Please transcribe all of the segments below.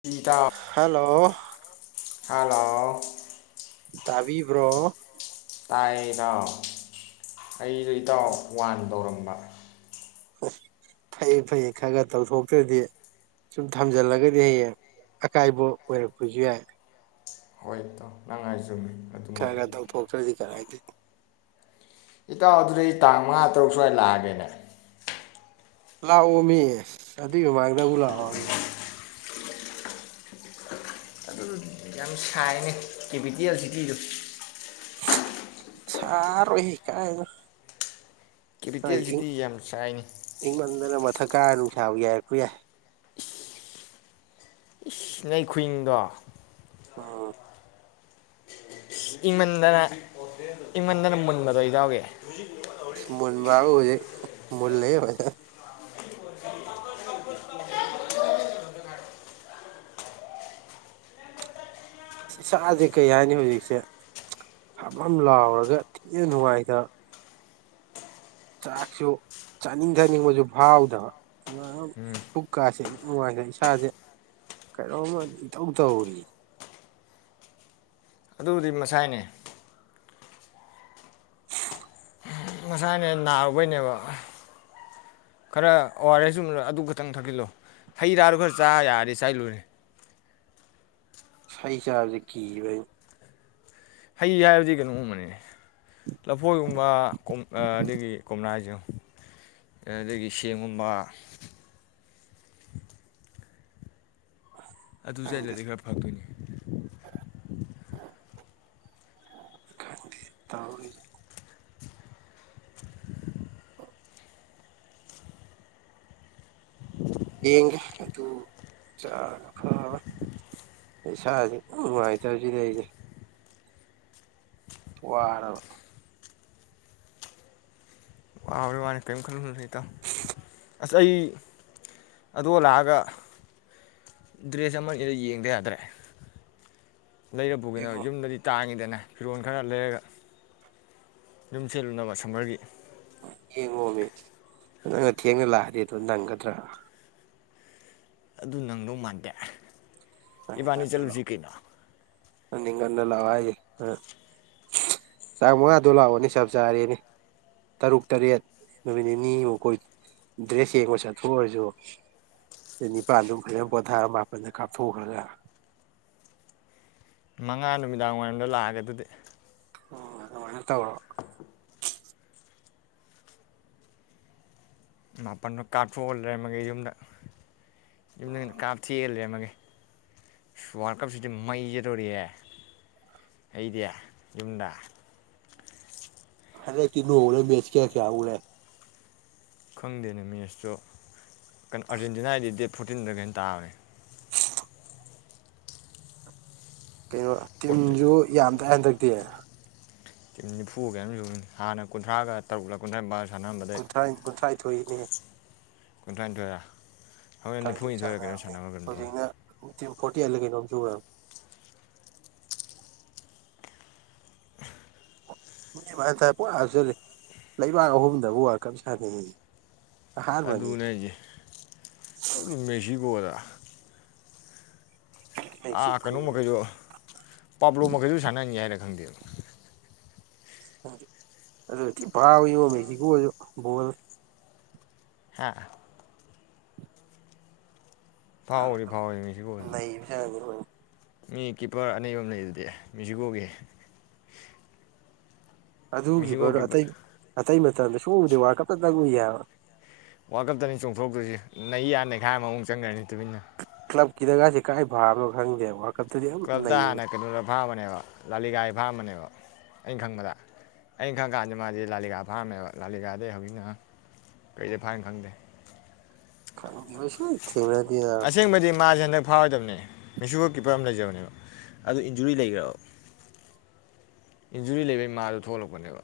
ꯏꯇꯥꯎ hello hello ꯇꯕꯤꯕ꯭ꯔꯣ ꯇꯥꯏꯩꯅ ꯑꯩꯗꯣ ꯏꯇꯥꯎ ꯋꯥꯟ ꯇꯧꯔꯝꯃꯦ [unintelligible] ꯐꯩꯌꯦ ꯐꯩꯌꯦ ꯈꯔ ꯈꯔ ꯇꯧꯊꯣꯛꯇ꯭ꯔꯗꯤ ꯁꯨꯝ ꯊꯝꯖꯤꯜꯂꯒꯗꯤ ꯍꯌꯦꯡ ꯑꯀꯥꯏꯕ ꯑꯣꯏꯔꯛꯄꯁꯨ ꯌꯥꯏ ꯍꯣꯏ ꯏꯣ ꯅꯪꯉꯥꯏꯖꯨꯝꯃꯤ ꯈꯔ ꯈꯔꯗꯧ ꯄꯣꯛꯇ꯭ꯔꯗꯤ ꯀꯔꯥꯏꯗꯦ ꯏꯇꯥꯎ ꯑꯗꯨꯗꯤ ꯑꯩ ꯇꯥꯡ ꯃꯉꯥ ꯇꯔꯨꯛ ꯁ꯭ꯋꯥꯏꯗ ꯂꯥꯛꯑꯒꯦꯅꯦ ꯂꯥꯛꯑꯣ ꯃꯤ ꯑꯗꯨꯏ ꯃꯃꯥꯡꯗ ꯗꯕꯨ ꯂꯥꯛꯑꯣ ꯑꯗꯨ ꯌꯥꯝ ꯁꯥꯏꯅꯦ ꯀꯦꯄꯤꯇꯦꯜ ꯁꯤꯇꯤꯗꯣ ꯁꯥꯔꯣꯏ ꯍꯦ ꯀꯥꯏ ꯀꯦꯄꯤꯇꯦꯜ ꯁꯤꯇꯤꯖꯦ ꯌꯥꯝ ꯁꯥꯏꯅꯦ ꯊꯛꯀꯥꯔ ꯅꯨꯡꯁꯥꯕꯨ ꯌꯥꯏꯔꯛꯄ ꯌꯥꯏ [unintelligible] ꯈꯨꯏꯪꯗꯣ ꯑꯣ ꯏꯪꯃꯟꯗꯅ ꯏꯪꯃꯟꯗꯅ ꯃꯨꯟꯕꯗꯣ ꯏꯇꯥꯎꯒꯤ ꯃꯨꯟꯕꯥꯕꯨ ꯍꯧꯖꯤꯛ ꯃꯨꯜꯂꯦ ꯐꯖꯅ ꯏꯁꯥꯁꯦ ꯀꯩ ꯍꯥꯏꯅꯤ ꯍꯧꯖꯤꯛꯁꯦ ꯍꯝ ꯍꯝ ꯂꯥꯎꯔꯒ ꯊꯤꯅ ꯅꯨꯡꯉꯥꯏꯇꯕ ꯆꯥꯛꯁꯨ ꯆꯥꯅꯤꯡ ꯊꯥꯅꯤꯡꯕꯁꯨ ꯐꯥꯎꯗꯕ ꯑꯗꯨ ꯄꯨꯛꯀꯥꯁꯦ ꯅꯨꯡꯉꯥꯏꯇꯦ ꯏꯁꯥꯁꯦ ꯀꯩꯅꯣꯝꯃ ꯏꯇꯧ ꯇꯧꯔꯤ ꯑꯗꯨꯕꯨꯗꯤ ꯃꯁꯥꯏꯅꯦ ꯃꯁꯥꯏꯅꯦ ꯅꯥꯔꯨꯕꯩꯅꯦꯕ ꯈꯔ ꯑꯣꯋꯥꯔꯦꯁꯨ ꯑꯗꯨ ꯈꯛꯇꯪ ꯊꯛꯆꯜꯂꯣ ꯍꯩꯔꯥꯗꯣ ꯈꯔ ꯆꯥ ꯌꯥꯔꯗꯤ ꯆꯥꯏꯂꯨꯨꯔꯦ ꯍꯩ ꯆꯥꯕꯗꯤ ꯀꯤꯕꯑꯩ ꯍꯩ ꯍꯥꯏꯕꯗꯤ ꯀꯩꯅꯣꯒꯨꯝꯕꯅꯤꯅꯦ ꯂꯐꯣꯏꯒꯨꯝꯕ ꯑꯗꯒꯤ ꯀꯣꯝꯂꯥꯁꯨ ꯑꯗꯒꯤ ꯁꯦꯝꯦꯡꯒꯨꯝꯕ ꯑꯗꯨ ꯈꯪꯗꯦ ꯆꯠꯂꯗꯤ ꯈꯔ ꯐꯪꯗꯣꯏꯅꯤ ꯈꯟꯗꯦ ꯇꯧꯔꯤ ꯌꯦꯡꯒꯦ ꯑꯗꯨ ꯆꯥ ꯐꯕ ꯏꯁꯥꯥꯁꯦ ꯅꯨꯡꯉꯥꯏꯇꯕꯁꯤꯗ ꯑꯩꯁꯦ ꯋꯥꯔꯕ ꯃꯥꯅꯤ ꯀꯔꯤꯝ ꯈꯜꯂꯨꯅꯨꯗ ꯏꯇꯥꯎ ꯑꯁ ꯑꯩ ꯑꯗꯣ ꯂꯥꯛꯑꯒ ꯗ꯭ꯔꯦꯁ ꯑꯃꯅꯤꯅꯤꯗ ꯌꯦꯡꯗ ꯌꯥꯗ꯭ꯔꯦ ꯂꯩꯔ ꯄꯨꯒꯤꯅ ꯌꯦꯡꯉꯣ ꯌꯨꯝꯗꯗꯤ ꯇꯥꯡꯉꯤꯗꯅ ꯐꯤꯔꯣꯟꯈꯔ ꯂꯩꯔꯒ ꯌꯨꯝ ꯁꯦꯠꯂꯨꯅꯕ ꯁꯝꯃꯔꯒꯤ ꯌꯦꯡꯉꯣꯃꯦ ꯅꯪꯅ ꯊꯦꯡꯅ ꯂꯥꯛꯑꯗꯤ ꯑꯗꯨ ꯅꯪꯒꯗ꯭ꯔꯥ ꯑꯗꯨ ꯅꯪꯗꯧ ꯃꯥꯟꯗꯦ ꯏꯕꯥꯥꯅꯤ ꯆꯠꯂꯨꯁꯤ ꯀꯩꯅꯣ ꯑꯅꯤ ꯉꯟꯅ ꯂꯥꯛꯑꯣ ꯍꯥꯏꯁꯦ ꯑ ꯇꯥꯡ ꯃꯉꯥꯗꯣ ꯂꯥꯛꯑꯣꯅꯦ ꯆꯞ ꯆꯥꯔꯦꯅꯦ ꯇꯔꯨꯛ ꯇꯔꯦꯠ ꯅꯨꯃꯤꯠ ꯅꯤꯅꯤꯃꯨꯛ ꯀꯣꯏ ꯗ꯭ꯔꯦꯁ ꯌꯦꯡꯕ ꯆꯠꯊꯣꯛꯑꯔꯁꯨ ꯅꯤꯄꯜꯗꯨꯝ ꯐꯖꯅ ꯄꯣꯊꯥꯔꯒ ꯃꯥꯄꯟꯗ ꯀꯥꯞ [unintelligible] ꯃꯉꯥ ꯅꯨꯃꯤꯗꯥꯡ ꯋꯥꯏꯔꯝꯗ ꯂꯥꯛꯑꯒꯦ ꯑꯗꯨꯗꯤ [unintelligible] ꯃꯥꯄꯟꯅ ꯀꯥꯞꯊꯣꯛꯑ ꯂꯩꯔꯝꯃꯒꯦ ꯌꯨꯝꯗ [unintelligible] ꯀꯥꯞꯊꯤꯑ ꯂꯩꯔꯝꯃꯒꯦ ꯋꯥꯔꯜ ꯀꯞꯁꯤꯗꯤ ꯃꯩꯆꯠꯗꯣꯔꯤꯑꯦ ꯑꯩꯗꯤ ꯌꯨꯝꯗ ꯑꯔꯦ ꯀꯅ ꯑꯣꯔꯦ ꯃꯦꯆ ꯀ ꯀꯌꯥ ꯎꯔꯦ ꯈꯪꯗꯦꯅꯦ ꯃꯦꯠꯁꯇꯨ ꯀꯩꯅꯣ ꯑꯥꯔꯖꯦꯟꯇꯤꯅꯥꯒꯤꯗꯤ ꯗꯦꯠ ꯐꯣꯔꯇꯤꯟꯗ ꯀꯩꯅꯣ ꯇꯥꯕꯅꯦ ꯀꯩꯅꯣ ꯐꯣꯔꯇꯤꯟ ꯇꯤꯝꯁꯨ ꯌꯥꯝ ꯍꯟꯗꯛꯇꯤ ꯅꯤꯐꯨꯒ ꯁꯨꯅꯤ ꯍꯥꯟꯅ ꯀꯨꯟꯊ꯭ꯔꯥꯒ ꯇꯔꯨꯛꯀ ꯀꯨꯟꯊ꯭ꯔꯥꯝꯄꯥꯟ ꯀꯨꯟꯊꯥꯏ ꯀꯨꯟꯊꯥꯏ ꯊꯣꯛꯏꯅꯦ ꯀꯨꯟꯊꯔꯥꯅꯤꯊꯣꯏꯔꯥ ꯍꯣꯔꯦꯟ ꯀꯨꯟꯊ꯭ꯔꯥꯅꯤꯊꯣꯏ ꯅꯤꯐꯨꯅꯤꯊꯣꯏꯔꯒ ꯀꯩꯅꯣ ꯁꯥꯟꯅꯔꯕꯅꯦ ꯁꯥꯟꯅꯕ ꯀꯩꯅꯣꯗꯣ ꯍꯧꯖꯤꯛꯅ ꯇꯤꯝ ꯐꯣꯔꯇꯤ ꯑꯩꯠꯂꯥ ꯀꯩꯅꯣꯝ ꯁꯨꯈꯔ꯭ꯕꯅꯤ ꯄꯞꯦ ꯂꯩꯕꯥꯛ ꯑꯍꯨꯝꯗꯕꯨ ꯋꯥꯔꯜ ꯀꯝ ꯁꯥꯅꯩꯌ ꯑꯗꯨꯅꯦꯁ ꯑꯗꯨ ꯃꯦꯛꯁꯤꯀꯣꯗ ꯑꯥ ꯃꯦꯛꯁꯤꯀꯣ ꯀꯩꯅꯣ ꯃꯈꯩꯁꯨ ꯄꯥꯞꯂꯣ ꯃꯈꯩꯁꯨ ꯁꯥꯟꯅꯅꯤ ꯍꯥꯏꯅ ꯈꯪꯗꯦꯕ [unintelligible] ꯍꯥ ꯐꯥꯎꯔꯤ ꯐꯥꯎꯔꯤ ꯃꯦꯁꯤꯀꯣꯁꯨ ꯅꯩꯕꯖꯥꯠꯅꯤ ꯂꯣꯏꯅ ꯃꯤ ꯀꯤꯞꯄꯔ ꯑꯅꯤꯍꯨꯝ ꯂꯩ ꯑꯗꯨꯗꯤ ꯃ꯭ꯌꯨꯖꯤꯀꯣꯒꯤ ꯑꯗꯨ ꯀꯤꯄꯥꯔ ꯑꯇꯩ ꯑꯇꯩ ꯃꯥ [unintelligible] ꯁꯨꯛ ꯎ ꯎꯗꯦ ꯋꯥꯜꯀꯞ ꯇꯥꯡ ꯎꯌꯦ ꯍꯥꯏꯕ ꯋꯥꯔꯜ ꯀꯞꯇꯅꯤ ꯆꯣꯡꯊꯣꯛꯇꯣꯏꯁꯤ ꯅꯩ ꯌꯥ ꯅꯩꯈꯥꯏ ꯑꯃꯃꯨꯛ ꯆꯪꯈ꯭ꯔꯅꯤ ꯇꯨꯃꯤꯟꯅ꯫ ꯀꯂꯞ ꯀꯤꯗꯒꯁꯦ ꯀꯥꯏ ꯐꯥꯕꯅꯣ ꯈꯪꯗꯦꯕ ꯀꯂꯞꯇ ꯍꯥꯟꯅ ꯀꯩꯅꯣꯗ ꯐꯥ ꯑꯃꯅꯦꯕ ꯂꯥꯂꯤꯒꯥꯏ ꯐꯥꯏꯑꯃꯅꯦꯕ ꯑꯩꯅ ꯈꯪꯕꯗ ꯑꯩꯅ ꯈꯪꯀꯥꯟꯗ ꯃꯥꯗꯤ ꯂꯥꯂꯤꯀꯥ ꯐꯥꯔꯝꯃꯦꯕ ꯂꯥꯂꯤꯀꯥꯗꯩ ꯍꯧꯖꯤꯛꯅ ꯀꯔꯤꯗ ꯐꯥꯔꯤꯝꯅ ꯈꯪꯗꯦ [unintelligible] ꯑꯁꯦꯡꯕꯗꯤ ꯃꯥꯁꯦ ꯍꯟꯗꯛ ꯐꯥꯎꯔꯣꯏꯗꯕꯅꯦ ꯃꯦꯁꯤꯀꯣ ꯀꯤꯞꯄꯔ ꯑꯃ ꯂꯩꯖꯕꯅꯦꯕ ꯑꯗꯨ ꯏꯟꯖꯨꯔꯤ ꯂꯩꯈ꯭ꯔꯕ ꯏꯟꯖꯨꯔꯤ ꯂꯩꯕꯒꯤ ꯃꯥꯗꯣ ꯊꯣꯛꯂꯛꯄꯅꯦꯕ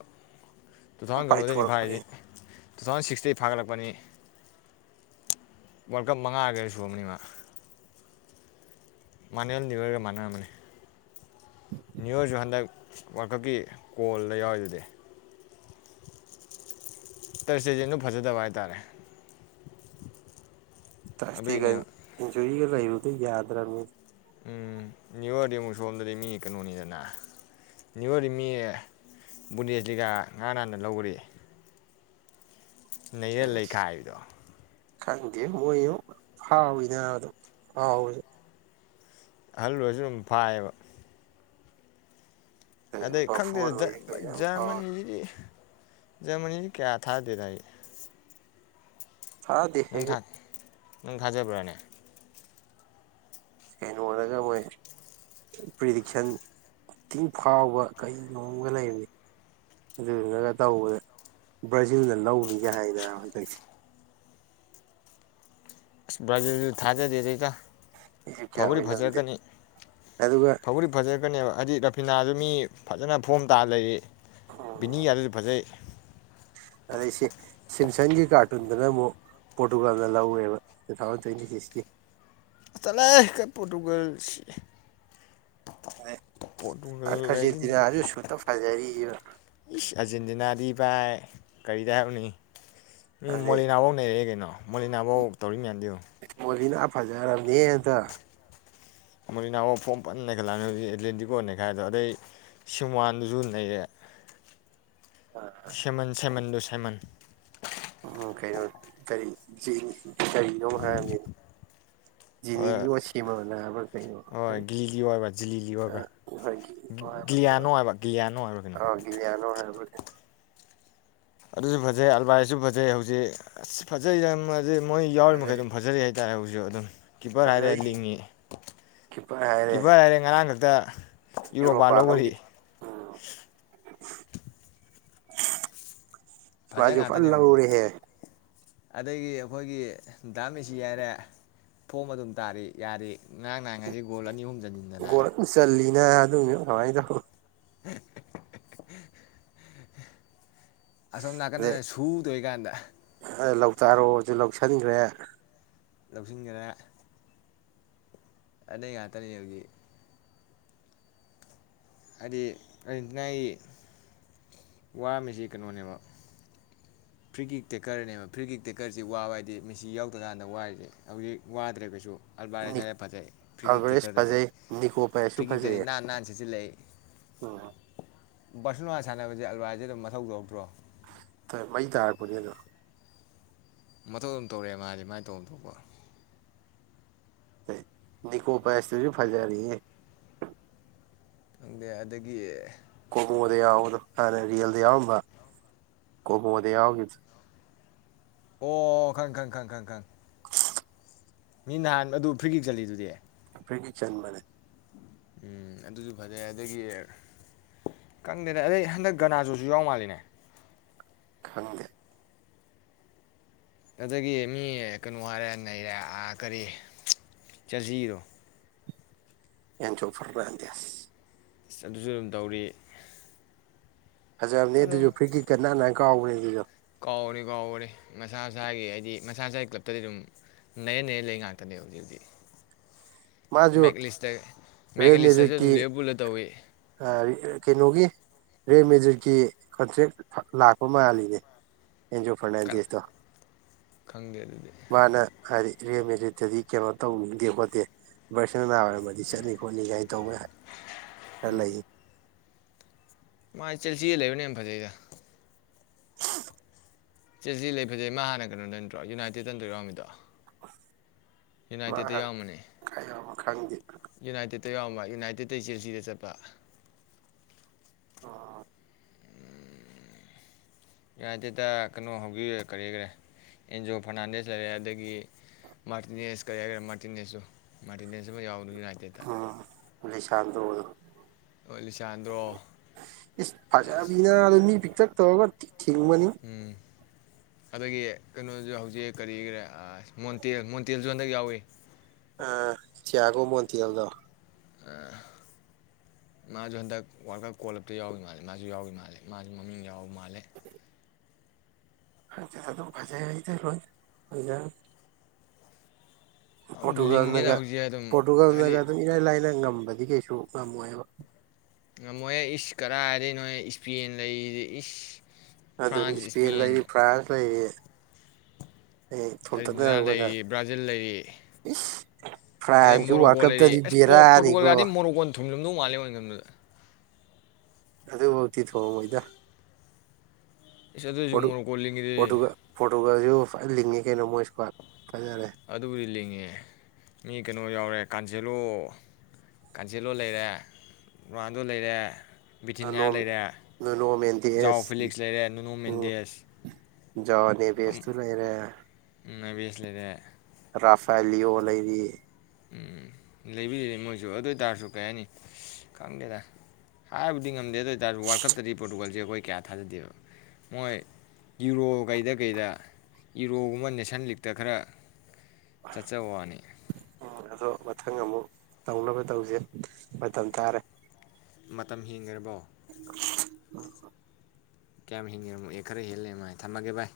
ꯇꯨꯊꯥꯎ ꯀꯩꯅꯣꯗꯒꯤ ꯄꯥꯏꯊꯣꯔꯛꯄꯅꯤ ꯐꯥꯔꯤꯗꯤ ꯇꯨ ꯊꯥꯎꯖꯟ ꯁꯤꯛꯁ ꯇꯩ ꯐꯥꯒꯠꯂꯛꯄꯅꯤ ꯋꯥꯔꯜꯀꯞ ꯃꯉꯥꯒ ꯁꯨꯔꯝꯅꯤ ꯃꯥ ꯃꯥꯟꯅꯦꯟꯂꯤꯕꯦꯔꯒ ꯃꯥꯟꯅꯔꯝꯕꯅꯤ ꯅ꯭ꯌꯔꯁꯨ ꯍꯟꯗꯛ ꯋꯥꯜꯀꯞꯀꯤ ꯀꯣꯜꯗ ꯌꯥꯎꯔꯤꯗꯨꯗꯤ ꯇꯔꯁꯇꯦꯁꯦ ꯗꯨ ꯐꯖꯗꯕ ꯍꯥꯏꯇꯥꯔꯦ ꯇꯥꯁꯇꯦꯒꯥꯟ ꯑꯗꯨꯒꯤꯅꯦꯕ ꯏꯟꯖꯨꯔꯤ ꯂꯩꯕꯗꯩꯩ ꯌꯥꯗꯔꯝꯅꯤ ꯎꯝ ꯅ꯭ꯌꯨ ꯌꯔꯗꯤ ꯑꯃꯨꯛ ꯁꯣꯝꯗꯗꯤ ꯃꯤ ꯀꯩꯅꯣꯅꯤꯗꯅ ꯅ꯭ꯌꯨ ꯌꯔꯗꯤ ꯃꯤ ꯕꯨꯟꯗꯦꯖꯂꯤꯒ ꯉꯔꯥꯡ ꯅꯍꯥꯟꯗ ꯂꯧꯈꯔꯦ꯫ ꯅꯩꯔ ꯂꯩꯈꯥꯏꯕꯤꯗꯣ ꯈꯪꯗꯦ ꯃꯣꯏ ꯍꯥꯎꯋꯤꯗꯗꯣ ꯍꯥꯎꯋꯗ ꯑꯍꯜ ꯑꯣꯏꯔꯁꯨ ꯑꯗꯨꯝ ꯐꯥꯏꯌꯦꯕ ꯑꯗꯩ ꯕꯐꯣꯔ ꯈꯪꯗꯦꯗ ꯑꯣꯏ ꯀꯩ ꯌꯥꯝ ꯐꯥꯎꯋꯦ ꯖꯔꯃꯟꯁꯤꯗꯤ ꯖꯔꯃꯟꯅꯤ ꯁꯤ ꯀꯌꯥ ꯊꯥꯖꯗꯦꯗ ꯑꯩ ꯊꯥꯖꯗꯦ ꯅꯪ ꯑꯩꯁꯨ ꯊꯥ ꯅꯪ ꯊꯥꯖꯕꯔꯅꯦ ꯀꯩꯅꯣꯗꯒ ꯃꯣꯏ ꯄ꯭ꯔꯤꯗꯤꯛꯁꯟ ꯏꯇꯤꯡ ꯐꯥꯎꯕ ꯀꯔꯤꯣꯝꯒ ꯂꯩꯕꯅꯤ ꯑꯗꯨꯗꯨꯅꯒ ꯇꯧꯕꯗ ꯕ꯭ꯔꯥꯖꯤꯜꯅ ꯂꯧꯅꯤꯒꯦ ꯍꯥꯏꯅꯕ ꯍꯟꯗꯛꯁꯦ ꯕꯥꫪꯖꯤꯜꯁꯨ ꯊꯥꯖꯗꯦꯗ ꯏꯇꯥꯎ ꯀꯌꯥ ꯑꯣꯏꯅꯔꯝꯗꯦ ꯑꯗꯨꯒ ꯆꯠꯀꯅꯦꯕ ꯍꯥꯏꯗꯤ ꯔꯐꯤꯅꯥꯁꯨ ꯃꯤ ꯐꯖꯅ ꯐꯣꯝ ꯇꯥꯔ ꯂꯩꯔꯤ ꯕꯤꯅꯤꯒꯗꯨꯁꯨ ꯐꯖꯩ ꯑꯗꯩꯁꯤ ꯁꯤꯝꯁꯪꯒꯤ ꯀꯥꯔꯇꯨꯟꯗꯨꯅ ꯑꯃꯨꯛ ꯄꯣꯔꯇꯨꯒꯥꯟꯗ ꯂꯧꯋꯦꯕ ꯇꯨ ꯊꯥꯎꯖꯟ ꯇ꯭ꯋꯦꯟꯇꯤ ꯁꯤꯛꯁꯀꯤ ꯆꯂꯍꯦ ꯄꯣꯔꯇꯨꯒꯜꯁꯤ ꯑꯗꯩ ꯄꫭꯔꯇꯨꯒꯜ ꯀꯥꯏ ꯍꯥꯏꯖꯤꯟꯗꯅ ꯑꯥꯔꯖꯦꯟꯇꯤꯅꯥꯁꯨ ꯁꯨꯠꯇ ꯐꯖꯔꯤꯕ ꯑꯔꯖꯦꯟꯇꯤꯅꯥꯗꯤ ꯕꯥꯏ ꯀꯔꯤꯗꯦ ꯎꯅꯤ ꯎꯝ ꯑꯗꯩ ꯃꯣꯂꯤꯅꯥ ꯐꯧ ꯅꯩꯔꯛꯑꯦ ꯀꯩꯅꯣ ꯃꯣꯏꯂꯤ ꯅꯥꯐꯧ ꯇꯧꯔꯤ ꯌꯥꯟꯗꯣ ꯐꯖꯥꯔꯕꯅꯤ ꯍꯦ ꯍꯟꯗꯛ ꯑꯃ ꯏꯅꯥꯎꯋꯥ ꯐꯣꯝ ꯐꯟꯅꯈꯠꯂꯛ ꯑꯦꯂꯦꯟꯗꯤꯀꯣꯅꯦ ꯈꯥꯏꯗꯣ ꯑꯗꯩ ꯁꯤꯝꯋꯥꯟꯗꯨꯁꯨ ꯅꯩꯌꯦ ꯁꯦꯝꯃꯦꯟ ꯁꯦꯃꯦꯟꯗꯣꯁ ꯍꯦꯃꯟ ꯎꯝ ꯀꯩꯅꯣ ꯀꯔꯤ ꯀꯔꯤꯅꯣ ꯍꯥꯏꯔꯅꯤ ꯍꯣꯏ ꯖꯤꯅꯤꯂꯤ ꯁꯦꯝꯃꯕ ꯍꯥꯏꯕ꯭ꯔꯥ ꯀꯩꯅꯣꯏ ꯍꯣꯏ ꯒꯤꯂꯤꯂꯤ ꯑꯣꯏꯕ꯭ꯔꯥ ꯖꯤꯂꯤꯂꯤ ꯑꯣꯏꯕ꯭ꯔꯥ ꯍꯥꯏꯕ꯭ꯔꯥ ꯀꯩꯅꯣ ꯒꯤꯂꯤꯌꯥꯅꯣ ꯍꯥꯏꯕ ꯒꯤꯂꯤꯌꯥꯅꯣ ꯍꯥꯏꯕ꯭ꯔꯥ ꯀꯩꯅꯣ ꯑꯥ ꯒꯤꯂꯌꯥꯅꯣ ꯍꯥꯏꯕ꯭ꯔꯥꯩꯅꯣ ꯑꯗꯨꯁꯨ ꯐꯖꯩ ꯑꯜꯕꯥꯔꯤꯖꯁꯨ ꯐꯖꯩ ꯍꯧꯖꯤꯛ ꯑꯁ ꯐꯖꯩ ꯌꯥꯝ ꯑꯗꯨ ꯃꯣꯏ ꯌꯥꯎꯔꯤ ꯃꯈꯩ ꯐꯖꯩ ꯑꯗꯨꯝ ꯐꯖꯔ ꯍꯥꯏꯗꯤ ꯍꯥꯏꯇꯥꯔꯦ ꯍꯧꯁꯨ ꯑꯗꯨꯝ ꯀꯤꯞꯄꯔ ꯍꯥꯏꯔꯦ ꯐꯖꯩ ꯂꯤꯡꯉꯤ ꯀꯤꯞꯄꯔ ꯍꯥꯏꯔꯦ ꯉꯔꯥꯡ ꯈꯛꯇ ꯗ ꯌꯨꯔꯣꯄꯥ ꯌꯔꯣꯄꯥꯂꯒꯔꯤ ꯂꯧꯈꯤꯗꯦ ꯎꯝ ꯐꯖ ꯖꯨ ꯐꯜ ꯉꯥꯛꯇꯅꯦ ꯍꯧꯖꯤꯛ ꯂꯧꯔꯦꯍꯦ ꯑꯗꯒꯤ ꯑꯩꯈꯣꯏꯒꯤ ꯗꯥꯃꯤꯁꯤ ꯍꯥꯏꯔꯦ ꯐꫭꯝ ꯑꯗꯨꯝ ꯇꯥꯔꯤ ꯌꯥꯔꯤ ꯉꯔꯥꯡ ꯅꯍꯥꯡ ꯍꯥꯏꯁꯤ ꯒꯣꯜ ꯑꯅꯤ ꯑꯍꯨꯝ ꯆꯟꯁꯤꯟꯗꯅ ꯒꫭꯜ ꯑꯗꯨꯝ ꯆꯜꯂꯤ ꯌꯥ ꯑꯗꯨꯉꯥꯏꯗ [inaudible] ꯑꯁꯣꯝ ꯑꯗꯩ ꯅꯥꯀꯟꯗ ꯁꯨ ꯇꯣꯏꯔꯤꯀꯥꯟꯗ ꯇꯥꯔꯣꯁꯨ ꯂꯧꯁꯤꯟꯈ꯭ꯔꯦ ꯂꯧꯁꯤꯟꯈꯔꯦ ꯑꯅꯩ ꯉꯥꯛꯇꯅꯤ ꯍꯧꯖꯤꯛ ꯍꯥꯏꯗꯤ ꯑꯔꯖꯦꯟꯇꯤꯅꯥꯒꯤ ꯋꯥꯔꯝꯃꯤꯁꯤ ꯀꯩꯅꯣꯅꯦꯕ ꯐ꯭ꯔꯤꯒꯤ ꯇꯦꯛꯀꯔꯅꯦꯕ ꯐ꯭ꯔꯤꯖꯤꯛ ꯇꯦꯛꯀꯔꯁꯤ ꯋꯥꯕ ꯍꯥꯏꯗꯤ ꯃꯤꯁꯤ ꯌꯥꯎꯗ꯭ꯔ ꯀꯀꯥꯟꯗ ꯋꯥꯔꯤꯁꯦ ꯍꯧꯖꯤꯛ ꯋꯥꯗ꯭ꯔꯒꯁꯨ ꯑꯜꯕꯥꯔꯁꯥꯗ ꯐꯖꯩ ꯐ꯭ꯔꯤꯀꯤꯛꯇꯤ ꯑꯜꯚꯔꯦꯁ ꯈꯔꯗꯗꯤ ꯐꯖꯩ ꯅꯤꯀꯣ ꯄꯥꯏꯁꯁꯨ ꯐꯤꯔꯤꯀꯤꯛꯇꯗꯤ ꯐꯖꯩꯌꯦ ꯅꯥꯟ ꯅꯥꯟ ꯁꯤꯠ ꯁꯤꯂ ꯎꯝ ꯁꯟꯅꯨꯡ ꯁꯥꯟꯅꯕꯁꯦ ꯑꯜꯋꯥꯏꯖꯦ ꯑꯗꯨꯝ ꯃꯊꯧ ꯇꯧꯔꯛꯇ꯭ꯔꯣ ꯃꯩ ꯇꯥꯔꯛꯄꯅꯦ ꯑꯗꯨꯝ ꯃꯇꯧ ꯑꯗꯨꯝ ꯇꯧꯔꯛꯑꯦ ꯃꯥꯗꯤ ꯃꯥꯏ ꯇꯧꯐꯝ ꯊꯣꯛꯄ ꯅꯤꯀꯣ ꯄꯁ ꯇꯣꯁꯨ ꯐꯖꯥꯔꯦꯍꯦ ꯈꯪꯗꯦ ꯑꯗꯒꯤ ꯀꯣꯃꯣꯗ ꯌꯥꯎꯕꯗꯣ ꯍꯥꯟꯅ ꯔꯤꯌꯦꯜꯗ ꯌꯥꯎꯔꯝꯕ ꯀꯣꯃꯣꯗ ꯌꯥꯎꯈꯤꯕꯗꯨ ꯑꯣ ꯈꯪ ꯈꯪ ꯈꯪ ꯈꯪ ꯈꯪ ꯃꯤ ꯅꯍꯥꯟ ꯑꯗꯨ ꯐ꯭ꯔꯤꯒꯤ ꯆꯠꯂꯤꯗꯨꯗꯤ ꯐꯒꯤ ꯆꯟ ꯃꯅꯦ ꯎꯝ ꯑꯗꯨꯁꯨ ꯐꯖꯩ ꯑꯗꯒꯤ ꯀꯪꯗꯦꯅ ꯑꯗꯩ ꯍꯟꯗꯛ ꯒꯅꯥꯖꯁꯨ ꯌꯥꯎ ꯃꯥꯜꯂꯤꯅꯦ ꯈꯪꯗꯦ ꯑꯗꯒꯤ ꯃꯤ ꯀꯩꯅꯣ ꯍꯥꯏꯔꯦ ꯅꯩꯔꯦ ꯀꯔꯤ ꯆꯠꯁꯤꯔꯣ ꯌꯥꯝ ꯆꯣꯡꯄꯔ꯭ꯔꯗ ꯑꯗꯨꯁꯨ ꯑꯗꯨꯝ ꯇꯧꯔꯤ ꯐꯖꯕꯅꯦ ꯑꯗꯨꯁꯨ ꯐ꯭ꯔꯤ ꯀꯤꯀꯠ ꯅꯥ ꯀꯧꯏꯕ ꯍꯩꯖ ꯀꯥꯎꯕ ꯀꯥꯎꯕꯅꯤ ꯃꯁꯥ ꯃꯁꯥꯒꯤ ꯍꯥꯏꯗꯤ ꯃꯁꯥ ꯃꯁꯥꯒꯤ ꯀ꯭ꯂꯞꯇꯗꯤ ꯑꯗꯨꯝ ꯅꯌꯦ ꯅꯟ ꯂꯩ ꯉꯥꯛꯇꯅꯦ ꯍꯧꯖꯤꯛ ꯍꯧꯖꯤꯛ ꯃꯥꯁꯨ ꯃꯦꯛ ꯂꯤꯁꯇ ꯃꯦꯛ ꯂꯤꯁꯇꯁꯨ ꯔꯦꯜꯃꯦꯖꯤꯛꯀꯤ ꯑꯗꯨꯝ ꯂꯤꯚꯔꯄꯨꯜꯗ ꯇꯧꯋꯤ ꯀꯩꯅꯣꯒꯤ ꯔꯦꯃꯦꯦꯗꯤꯠꯀꯤ ꯀꯟꯇ꯭ꯔꯦꯛ ꯂꯥꯛꯄ ꯃꯥꯜꯂꯤꯅꯦ ꯑꯦꯟꯖꯣ ꯀꯅꯥ ꯐꯔꯅꯦꯟꯗꯤꯁꯇ ꯈꯪꯗꯦ ꯑꯗꯨꯗꯤ ꯃꯥꯅ ꯍꯥꯏꯗꯤ ꯔꯦꯜꯃꯦꯖꯤꯛꯇꯗꯤ ꯀꯩꯅꯣ ꯇꯧꯅꯤꯡꯗꯦ ꯈꯣꯠꯇꯦ [unintelligible] ꯑꯃꯗꯤ ꯆꯠꯅꯤ ꯈꯣꯠꯅꯤ ꯀꯥꯏꯅ ꯇꯧꯕ ꯈꯔ ꯂꯩ ꯃꯥ ꯆꯦꯁꯤꯜꯗ ꯂꯪꯕꯅ ꯐꯖꯩꯗ ꯁꯦ ꯁꯤ ꯂꯩ ꯐꯖꯩ ꯃꯥ ꯍꯥꯟꯅ ꯀꯩꯅꯣꯗ ꯅꯠꯇ꯭ꯔꯣ ꯌꯨꯅꯥꯏꯇꯦꯠꯇ ꯅ꯭ꯔꯣ ꯌꯥꯎꯔꯝꯃꯤꯗꯣ ꯃꯥ ꯌꯨꯅꯥꯏꯇꯦꯠꯇ ꯍꯥꯟꯅ ꯌꯥꯝꯕꯅꯦ ꯀꯥꯏ ꯌꯥꯎꯕ ꯈꯪꯗꯦ ꯌꯨꯅꯥꯏꯇꯦꯠ ꯗꯩ ꯆꯦꯜꯁꯤꯗ ꯆꯠꯄ ꯑ ꯌꯨꯅꯥꯏꯇꯦꯠꯇ ꯀꯩꯅꯣ ꯍꯧꯈꯤꯕꯦ ꯀꯔꯤꯈꯔꯦ ꯑꯦꯟꯖꯤꯣ ꯐꯔꯅꯥꯟꯗꯦꯁ ꯂꯩꯔꯦ ꯑꯗꯒꯤ ꯃꯥꯔꯇꯤꯅꯦꯁ ꯀꯔꯤ ꯍꯥꯏꯒꯦꯔꯦ ꯃꯥꯔꯇꯤꯅꯦꯁꯁꯨ ꯃꯥꯔꯇꯤꯅꯦꯁ ꯑꯃ ꯌꯥꯎ ꯃꯤ ꯔꯆꯦꯇꯥ ꯆꯥꯟꯗꯗꯔꯣ ꯑꯁ ꯐꯖꯕꯤꯅꯥ ꯑꯗꯨ ꯄꯤꯛꯇꯛ ꯇꯕꯒ ꯊꯤꯡꯃꯅꯤ ꯎꯝ ꯑꯗꯒꯤ ꯀꯩꯅꯣꯁꯨ ꯍꯧꯖꯤꯛ ꯀꯔꯤꯒꯤꯔꯦ ꯃꯣꯟꯇꯦꯜ ꯃꯣꯟꯇꯦꯜꯁꯨ ꯍꯟꯗꯛ ꯌꯥꯎꯏꯤ ꯆꯤꯌꯥꯒꯨꯝ ꯃ ꯊꯤꯦꯜꯗꯣ ꯃꯥꯁꯨ ꯍꯟꯗꯛ ꯋꯥꯔꯜ ꯀꯞ ꯀꯣꯜꯂꯞꯇ ꯌꯥꯎꯏꯤ ꯃꯥꯜꯂꯦ ꯃꯥꯁꯨ ꯌꯥꯎꯏ ꯃꯥꯜꯂꯦ ꯃꯥꯁꯨ ꯃꯃꯤꯡ ꯌꯥꯎꯕ ꯃꯥꯜꯂꯦ ꯍꯥꯏ ꯆꯦ ꯇꯣ ꯐꯖꯩ ꯍꯥꯏꯗꯂꯣ ꯂꯣꯏꯅ ꯌꯥꯝ ꯂꯤꯡꯉꯦꯗ ꯄꯣꯔꯇꯨꯒꯜꯅꯒ ꯍꯧꯖꯤꯛ ꯑꯗꯨꯝ ꯄꯣꯔꯇꯨꯒꯜꯅꯒꯥ ꯍꯥꯏꯗꯤ ꯑꯗꯨꯝ ꯏꯔꯥꯏ ꯂꯥꯏꯥ ꯉꯝꯕꯅꯤ ꯑꯗꯨ ꯀꯩꯁꯨ ꯌꯥꯝ ꯅꯨꯡꯉꯥꯏꯕ ꯉꯥꯃꯣꯏꯍꯦ ꯏꯁ ꯀꯗꯥꯥꯏ ꯍꯥꯏꯗꯤ ꯅꯣꯏ ꯏꯁꯄꯦꯟ ꯂꯩꯔꯤꯗꯤ ꯏꯁ ꯑꯗꯨꯅꯤ ꯏꯁꯄꯦꯟ ꯂꯩꯔꯤ ꯐ꯭ꯔꯥꯟꯁ ꯂꯩꯔꯤ ꯑꯩ ꯑꯥꯔꯖꯦꯟꯇꯤꯅꯥ ꯊꯣꯟꯇꯠꯅꯔꯔꯕꯗ ꯂꯩꯔꯤ ꯕ꯭ꯔꯥꯖꯤꯜ ꯂꯩꯔꯤ ꯑꯗꯩ ꯐ꯭ꯔꯥꯟꯁꯀꯤ ꯋꯥꯔꯜꯗ ꯃꯣꯔꯣꯀꯣ ꯀꯞꯇꯗꯤ ꯕꯦꯔꯥꯅꯤꯀꯣ ꯊꯨꯝꯖꯨꯝꯗꯧ ꯃꯥꯜꯂꯦ ꯃꯝꯗꯨꯗ꯫ ꯑꯗꯨꯐꯧꯗꯤ ꯊꯣꯡꯑꯣꯏꯗ ꯏꯁ ꯑꯗꯨꯁꯨ [inaudible] [inaudible] ꯗꯤ ꯌꯣꯒꯥꯁꯨ ꯐꯖ ꯂꯤꯡꯉꯤ ꯀꯩꯅꯣ ꯃꯣꯏ ꯏ꯭ꯁꯀꯋꯥꯠ ꯑꯗꯨꯕꯨꯗꯤ ꯂꯤꯡꯉꯦ ꯃꯤ ꯀꯩꯅꯣ ꯌꯥꯎꯔꯦ ꯀꯥꯟꯖꯦꯜꯂꯣ ꯀꯥꯟꯖꯦꯜꯂꯣ ꯂꯩꯔꯦ ꯔꯣꯅꯥꯜꯗꯣ ꯂꯩꯔꯦ ꯕꯤꯇꯤꯅꯤꯌꯥ ꯂꯩꯔꯦ ꯅꯣꯅꯣ ꯖꯥꯎ ꯃꯦꯟꯗꯦꯁ ꯐꯤꯂꯤꯛꯁ ꯂꯩꯔꯦ ꯅꯨꯨꯅꯨ ꯎꯝ ꯃꯦꯟꯗꯦꯁ [inaudible] ꯂꯩꯔꯦ [unintelligible] ꯔꯥꯐꯂꯤ ꯑꯣ ꯂꯩꯔꯤ ꯎꯝ ꯂꯩꯕꯤ ꯃꯣꯏꯁꯨ ꯑꯗꯨ ꯑꯣꯏ ꯇꯔꯁꯨ ꯀꯩ ꯍꯥꯏꯅꯤ ꯈꯪꯗꯦꯗ ꯍꯥꯏꯕꯨꯗꯤ ꯉ ꯗꯦ ꯗꯨꯑꯣꯏ ꯇꯔꯁꯨ ꯋꯥꯔꯜ ꯀꯞ ꯇꯗꯤ ꯄꯣꯔꯇꯨꯒꯜ ꯍꯧꯖꯤꯛ ꯑꯩꯈꯣꯏ ꯀꯌꯥ ꯊꯥꯖꯗꯦꯕ ꯃꯣꯏ ꯌꯨꯔꯣ ꯀꯩꯗ ꯀꯩꯗ ꯌꯨꯔꯣꯒꯨꯝꯕ ꯅꯦꯁꯟ ꯂꯤꯛꯇ ꯈꯔ ꯆꯠꯆ ꯋꯥꯅꯤ ꯑꯗꯣ ꯃꯊꯪ ꯑꯃꯨꯛ ꯇꯧꯅꯕ ꯇꯧꯁꯦ ꯃꯇꯝ ꯇꯥꯔꯦ ꯃꯇꯝ ꯍꯦꯟꯒꯔꯕꯣ [unintelligible] ꯀꯌꯥꯝ ꯍꯦꯟꯈꯔ꯭ ꯕꯅꯣ ꯑꯦ ꯈꯔ ꯍꯦꯟ ꯂꯩꯔꯝꯃꯦ ꯊꯝꯃꯒꯦ ꯚꯥꯏ